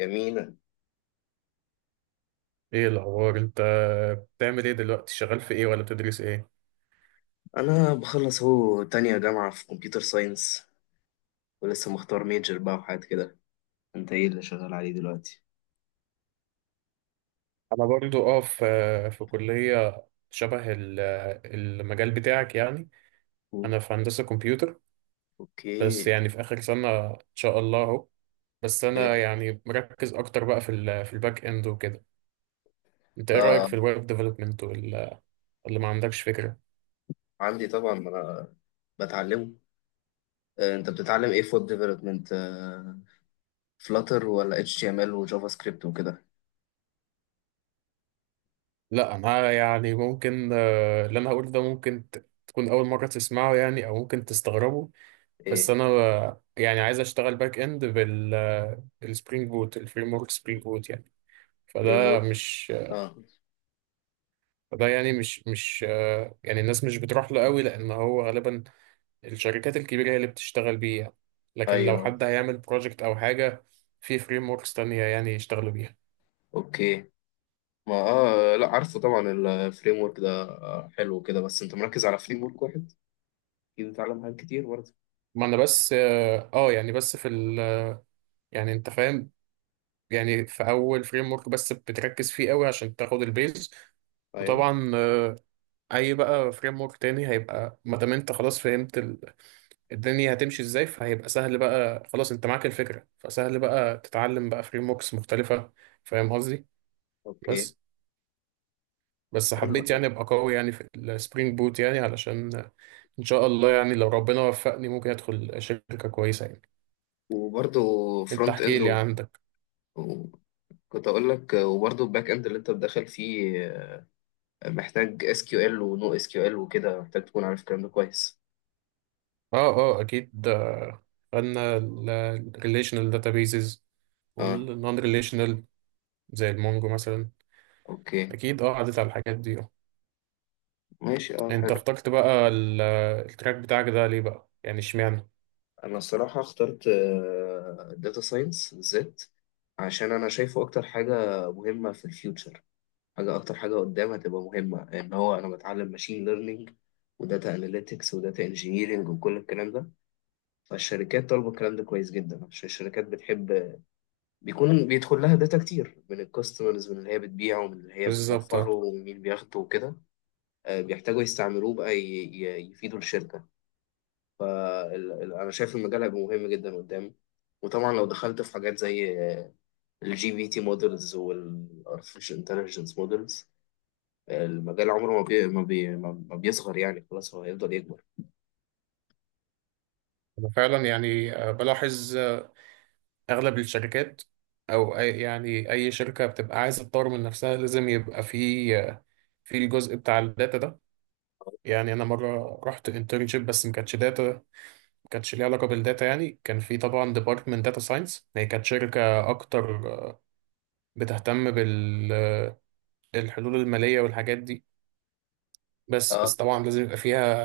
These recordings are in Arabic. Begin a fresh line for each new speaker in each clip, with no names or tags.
جميلة.
ايه الاخبار انت؟ بتعمل ايه دلوقتي؟ شغال في ايه ولا بتدرس ايه؟
أنا بخلص أهو تانية جامعة في كمبيوتر ساينس، ولسه مختار ميجر بقى وحاجات كده. أنت إيه اللي شغال عليه دلوقتي؟
انا برضو في كليه شبه المجال بتاعك يعني.
أو-
انا في هندسه كمبيوتر، بس
أوكي.
يعني في اخر سنه ان شاء الله اهو. بس
حلو.
انا يعني مركز اكتر بقى في في الباك اند وكده. انت ايه رايك في
آه.
الويب ديفلوبمنت، ولا ما عندكش فكره؟
عندي طبعا، ما أنا بتعلمه. أنت بتتعلم إيه؟ فود ديفلوبمنت؟ فلاتر ولا اتش تي ام ال وجافا سكريبت وكده؟
لا انا يعني ممكن اللي انا هقوله ده ممكن تكون اول مره تسمعه يعني، او ممكن تستغربه. بس
إيه.
انا يعني عايز اشتغل باك اند بال السبرينج بوت، الفريم ورك سبرينج بوت يعني.
فريم
فده
ورك.
مش
آه.
فده يعني مش يعني الناس مش بتروح له قوي، لان هو غالبا الشركات الكبيره هي اللي بتشتغل بيه يعني.
أيوه
لكن لو
أيوه.
حد هيعمل بروجكت او حاجه، في فريم وركس تانية يعني يشتغلوا بيها.
أوكي. ما لا، عارفه طبعا. الفريم ورك ده حلو كده، بس أنت مركز على فريم ورك واحد، أكيد بتتعلم حاجات كتير برضه.
ما انا بس يعني بس في ال يعني انت فاهم، يعني في اول فريم ورك بس بتركز فيه قوي عشان تاخد البيز.
أيوه.
وطبعا اي بقى فريم ورك تاني هيبقى، ما دام انت خلاص فهمت الدنيا هتمشي ازاي، فهيبقى سهل بقى، خلاص انت معاك الفكره، فسهل بقى تتعلم بقى فريم وركس مختلفه. فاهم قصدي؟
أوكي.
بس
حلو.
حبيت يعني ابقى قوي يعني في السبرينج بوت يعني، علشان ان شاء الله يعني لو ربنا وفقني ممكن ادخل شركه كويسه يعني.
وبرضه
انت
فرونت
احكي
اند
لي عندك.
و- كنت اقول لك، وبرضه الباك اند اللي انت بتدخل فيه محتاج اس كيو ال ونو اس كيو ال وكده، محتاج تكون عارف الكلام ده كويس.
اه اه اكيد آه، خدنا الريليشنال داتابيزز
اه.
والنون ريليشنال، زي المونجو مثلا.
اوكي
اكيد اه عدت على الحاجات دي.
ماشي، اه،
انت
حلو.
اخترت بقى التراك بتاعك ده ليه بقى يعني؟ اشمعنى؟
انا الصراحه اخترت داتا ساينس بالذات، عشان انا شايفه اكتر حاجه مهمه في الفيوتشر، حاجه اكتر حاجه قدام هتبقى مهمه، ان هو انا بتعلم ماشين ليرنينج وداتا اناليتكس وداتا انجينيرنج وكل الكلام ده. فالشركات طالبه الكلام ده كويس جدا، عشان الشركات بتحب بيكون بيدخل لها داتا كتير من الكاستمرز، من اللي هي بتبيعه، ومن اللي هي
بالظبط اه.
بتوفره، ومين بياخده وكده. بيحتاجوا يستعملوه بقى يفيدوا الشركة. فأنا شايف المجال هيبقى مهم جدا قدام، وطبعا لو دخلت في حاجات زي الجي بي تي مودلز والارتفيشال انتليجنس مودلز، المجال عمره ما بي ما, بي ما ما بيصغر، يعني خلاص هو هيفضل يكبر.
انا فعلا يعني بلاحظ آه، اغلب الشركات، او أي يعني اي شركه بتبقى عايزه تطور من نفسها، لازم يبقى في آه، في الجزء بتاع الداتا ده. يعني انا مره رحت انترنشيب، بس ما كانتش داتا، ما كانتش ليها علاقه بالداتا يعني. كان في طبعا ديبارتمنت داتا ساينس، هي كانت شركه اكتر آه، بتهتم بالحلول الماليه والحاجات دي، بس
اه
طبعا لازم يبقى فيها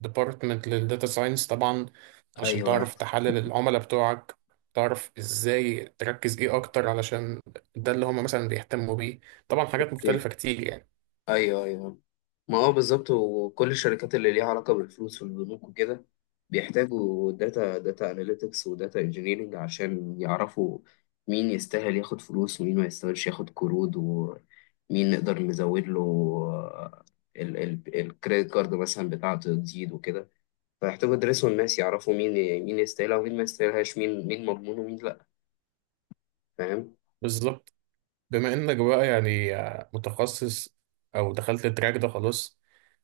ديبارتمنت للداتا ساينس طبعا، عشان
ايوه ايوه.
تعرف تحلل العملاء بتوعك، تعرف ازاي تركز ايه اكتر، علشان ده اللي هم مثلا بيهتموا بيه. طبعا حاجات
اوكي.
مختلفة كتير يعني.
ايوه ايوه. ما هو بالظبط، وكل الشركات اللي ليها علاقة بالفلوس والبنوك وكده بيحتاجوا داتا اناليتكس وداتا انجينيرنج، عشان يعرفوا مين يستاهل ياخد فلوس ومين ما يستاهلش ياخد قروض، ومين نقدر نزود له الكريدت كارد مثلا بتاعته تزيد وكده. فيحتاجوا يدرسوا الناس، يعرفوا مين، مين يستاهلها ومين ما يستاهلهاش، مين مين مضمون ومين لا، فاهم؟
بالظبط. بما انك بقى يعني آه، متخصص او دخلت التراك ده خلاص،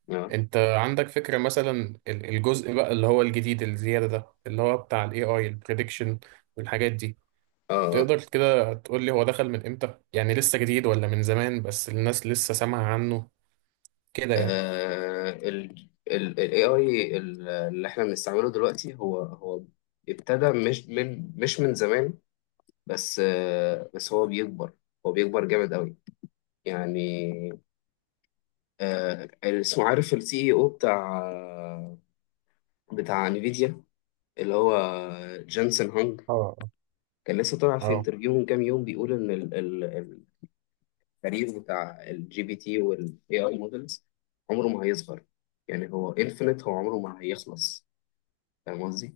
اه
انت عندك فكرة مثلا الجزء بقى اللي هو الجديد الزيادة ده، اللي هو بتاع الاي اي البريدكشن والحاجات دي؟
اه،
تقدر كده تقول لي هو دخل من امتى؟ يعني لسه جديد ولا من زمان بس الناس لسه سامعة عنه كده يعني.
ال AI اللي احنا بنستعمله دلوقتي، هو ابتدى، مش من زمان، بس هو بيكبر جامد قوي يعني. اسمه... عارف السي اي او بتاع انفيديا، اللي هو جانسون هانج.
اه
كان لسه طالع في
اه
انترفيو من كام يوم بيقول ان التاريخ بتاع الجي بي تي والاي اي مودلز عمره ما هيصغر، يعني هو انفينيت، هو عمره ما هيخلص، فاهم قصدي؟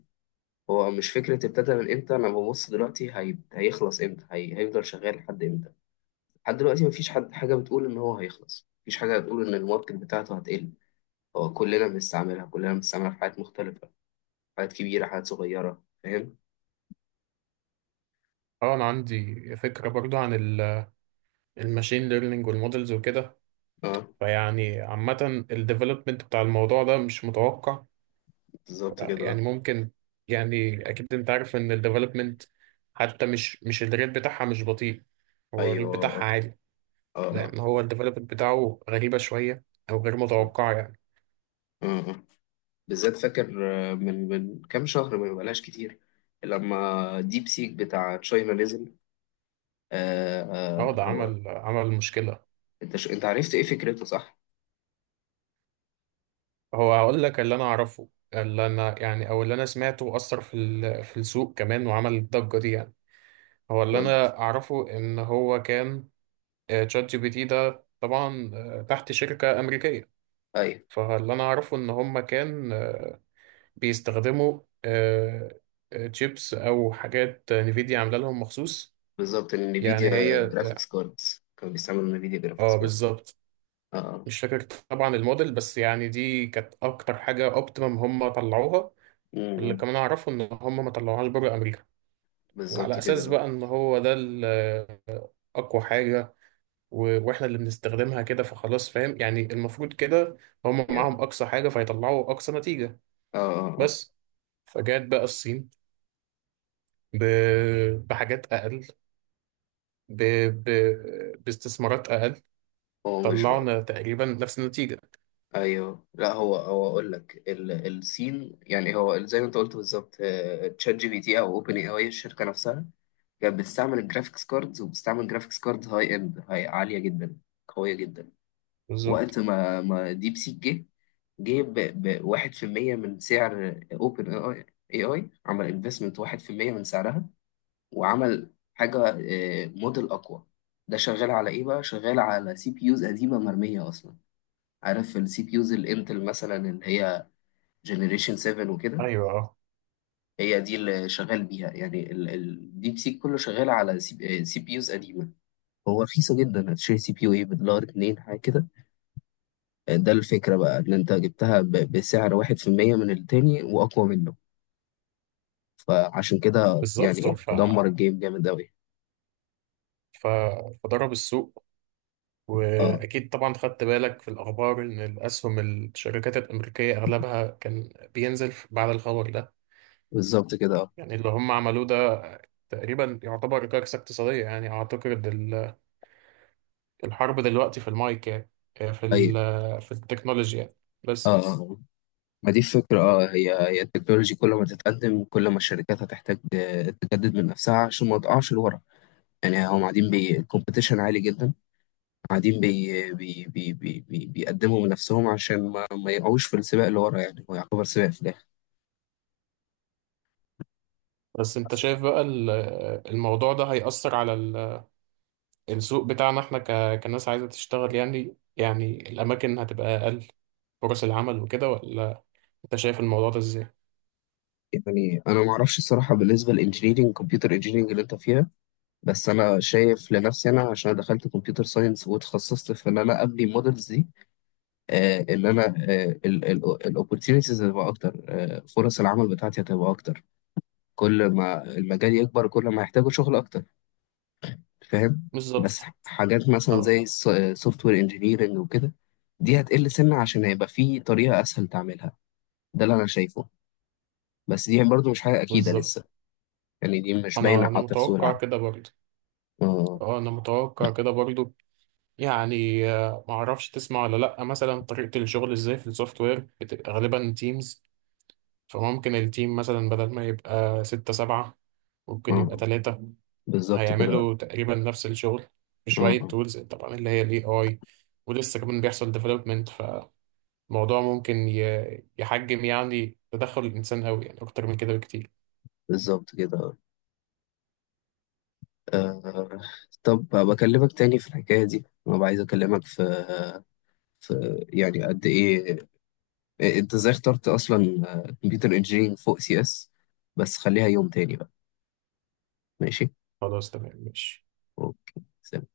هو مش فكرة ابتدى من امتى، انا ببص دلوقتي هيخلص امتى، هيفضل شغال لحد امتى. لحد دلوقتي مفيش حد، حاجة بتقول ان هو هيخلص، مفيش حاجة بتقول ان الماركت بتاعته هتقل. هو كلنا بنستعملها، كلنا بنستعملها في حاجات مختلفة، حاجات كبيرة حاجات صغيرة، فاهم.
اه انا عندي فكره برضو عن الماشين ليرنينج والمودلز وكده.
اه
فيعني عامه الديفلوبمنت بتاع الموضوع ده مش متوقع
بالظبط كده، آه.
يعني. ممكن يعني اكيد انت عارف ان الديفلوبمنت، حتى مش الريت بتاعها مش بطيء، هو الريت
ايوه اه
بتاعها عالي،
اه اه آه.
لان هو الديفلوبمنت بتاعه غريبه شويه او غير
بالظبط
متوقعه يعني.
اه آه. بالذات فاكر، من كام شهر، ما بقالهاش كتير، لما ديب سيك بتاع تشاينا نزل. آه
اه
آه،
ده
هو...
عمل مشكله.
انت عرفت ايه فكرته صح؟
هو هقول لك اللي انا اعرفه، اللي انا يعني او اللي انا سمعته اثر في السوق كمان وعمل الضجه دي يعني. هو اللي
قول.
انا اعرفه ان هو كان آه، تشات جي بي تي ده طبعا آه، تحت شركة امريكية، فاللي انا اعرفه ان هم كان آه، بيستخدموا تشيبس او حاجات نفيديا عامله لهم مخصوص.
بالظبط،
يعني
النفيديا
هي،
جرافيكس كاردز، كانوا بيستعملوا نفيديا جرافيكس
اه
كاردز.
بالظبط،
اه.
مش فاكر طبعا الموديل، بس يعني دي كانت اكتر حاجة اوبتيمم هم طلعوها. اللي
امم.
كمان اعرفه ان هم ما طلعوهاش بره امريكا،
بالظبط
وعلى اساس
كده،
بقى ان هو ده اقوى حاجة واحنا اللي بنستخدمها كده، فخلاص فاهم يعني، المفروض كده هم
اه
معاهم اقصى حاجه فيطلعوا اقصى نتيجه.
اه آه.
بس فجات بقى الصين ب... بحاجات اقل، ب... باستثمارات اقل،
هو مش بقى.
طلعنا تقريبا نفس النتيجه.
ايوه لا، هو اقول لك، السين يعني، هو زي ما انت قلت بالظبط، تشات جي بي تي او اوبن اي اي، الشركه نفسها كانت بتستعمل الجرافيكس كاردز، وبتستعمل جرافيكس كاردز هاي اند، هاي عاليه جدا، قويه جدا.
بالظبط،
وقت ما ما ديب سيك جه ب 1% من سعر اوبن اي اي، عمل انفستمنت 1% من سعرها، وعمل حاجة، موديل أقوى. ده شغال على إيه بقى؟ شغال على سي بي يوز قديمة مرمية أصلا. عارف السي بي يوز الإنتل مثلا، اللي هي جنريشن 7 وكده،
ايوه اه،
هي دي اللي شغال بيها، يعني الديب سيك كله شغال على سي بي يوز قديمة. هو رخيصة جدا، هتشتري سي بي يو ايه؟ بدولار اتنين، حاجة كده. ده الفكرة بقى، إن أنت جبتها بسعر واحد في المية من التاني وأقوى منه. فعشان كده يعني
بالظبط.
بالظبط دمر الجيم جامد أوي.
ف... فضرب السوق،
اه
واكيد طبعا خدت بالك في الاخبار ان الاسهم الشركات الامريكيه اغلبها كان بينزل بعد الخبر ده.
بالظبط كده اه.
يعني اللي هم عملوه ده تقريبا يعتبر كارثة اقتصادية يعني. أعتقد الحرب دلوقتي في المايك يعني، آه،
أيوه
في التكنولوجيا يعني.
اه
بس.
آه. ما دي الفكرة، اه، هي التكنولوجي، كل ما تتقدم كل ما الشركات هتحتاج تجدد من نفسها عشان ما تقعش لورا. يعني هم قاعدين بي الكومبيتيشن عالي جدا، قاعدين بي بي بي بي بي بيقدموا من نفسهم عشان ما يقعوش في السباق اللي ورا، يعني هو يعتبر سباق في الآخر.
بس أنت شايف بقى الموضوع ده هيأثر على السوق بتاعنا إحنا كناس عايزة تشتغل يعني؟ يعني الأماكن هتبقى أقل، فرص العمل وكده، ولا أنت شايف الموضوع ده إزاي؟
يعني انا ما اعرفش الصراحه، بالنسبه للانجينيرنج، كمبيوتر انجينيرنج اللي انت فيها، بس انا شايف لنفسي انا، عشان أنا دخلت كمبيوتر ساينس وتخصصت في ان انا ابني مودلز دي، ان انا الاوبورتيونيتيز هتبقى اكتر، فرص العمل بتاعتي هتبقى اكتر، كل ما المجال يكبر كل ما هيحتاجوا شغل اكتر، فاهم. بس
بالظبط.
حاجات مثلا
أه
زي سوفت وير انجينيرنج وكده، دي هتقل سنة، عشان هيبقى في طريقة اسهل تعملها، ده اللي انا شايفه، بس دي برضو مش حاجة اكيدة
بالظبط.
لسه، يعني دي مش باينة
أنا
حتى في سوق
متوقع
العمل.
كده برضه.
اه.
أه أنا متوقع كده برضه. يعني آه، ما اعرفش تسمع ولا لا، مثلا طريقة الشغل ازاي في السوفت وير، بتبقى غالبا تيمز، فممكن التيم مثلا بدل ما يبقى 6 7، ممكن يبقى
اه
3،
بالظبط كده اه
هيعملوا تقريبا نفس الشغل بشوية
آه.
تولز طبعا اللي هي الاي اي. ولسه كمان بيحصل ديفلوبمنت فالموضوع، ممكن يحجم يعني تدخل الإنسان قوي يعني أكتر من كده بكتير.
بالظبط كده اه آه. طب بكلمك تاني في الحكاية دي، انا عايز اكلمك في ف- يعني قد ايه انت ازاي اخترت اصلا، كمبيوتر انجينيرنج فوق سي اس، بس خليها يوم تاني بقى. ماشي.
خلاص تمام ماشي.
اوكي.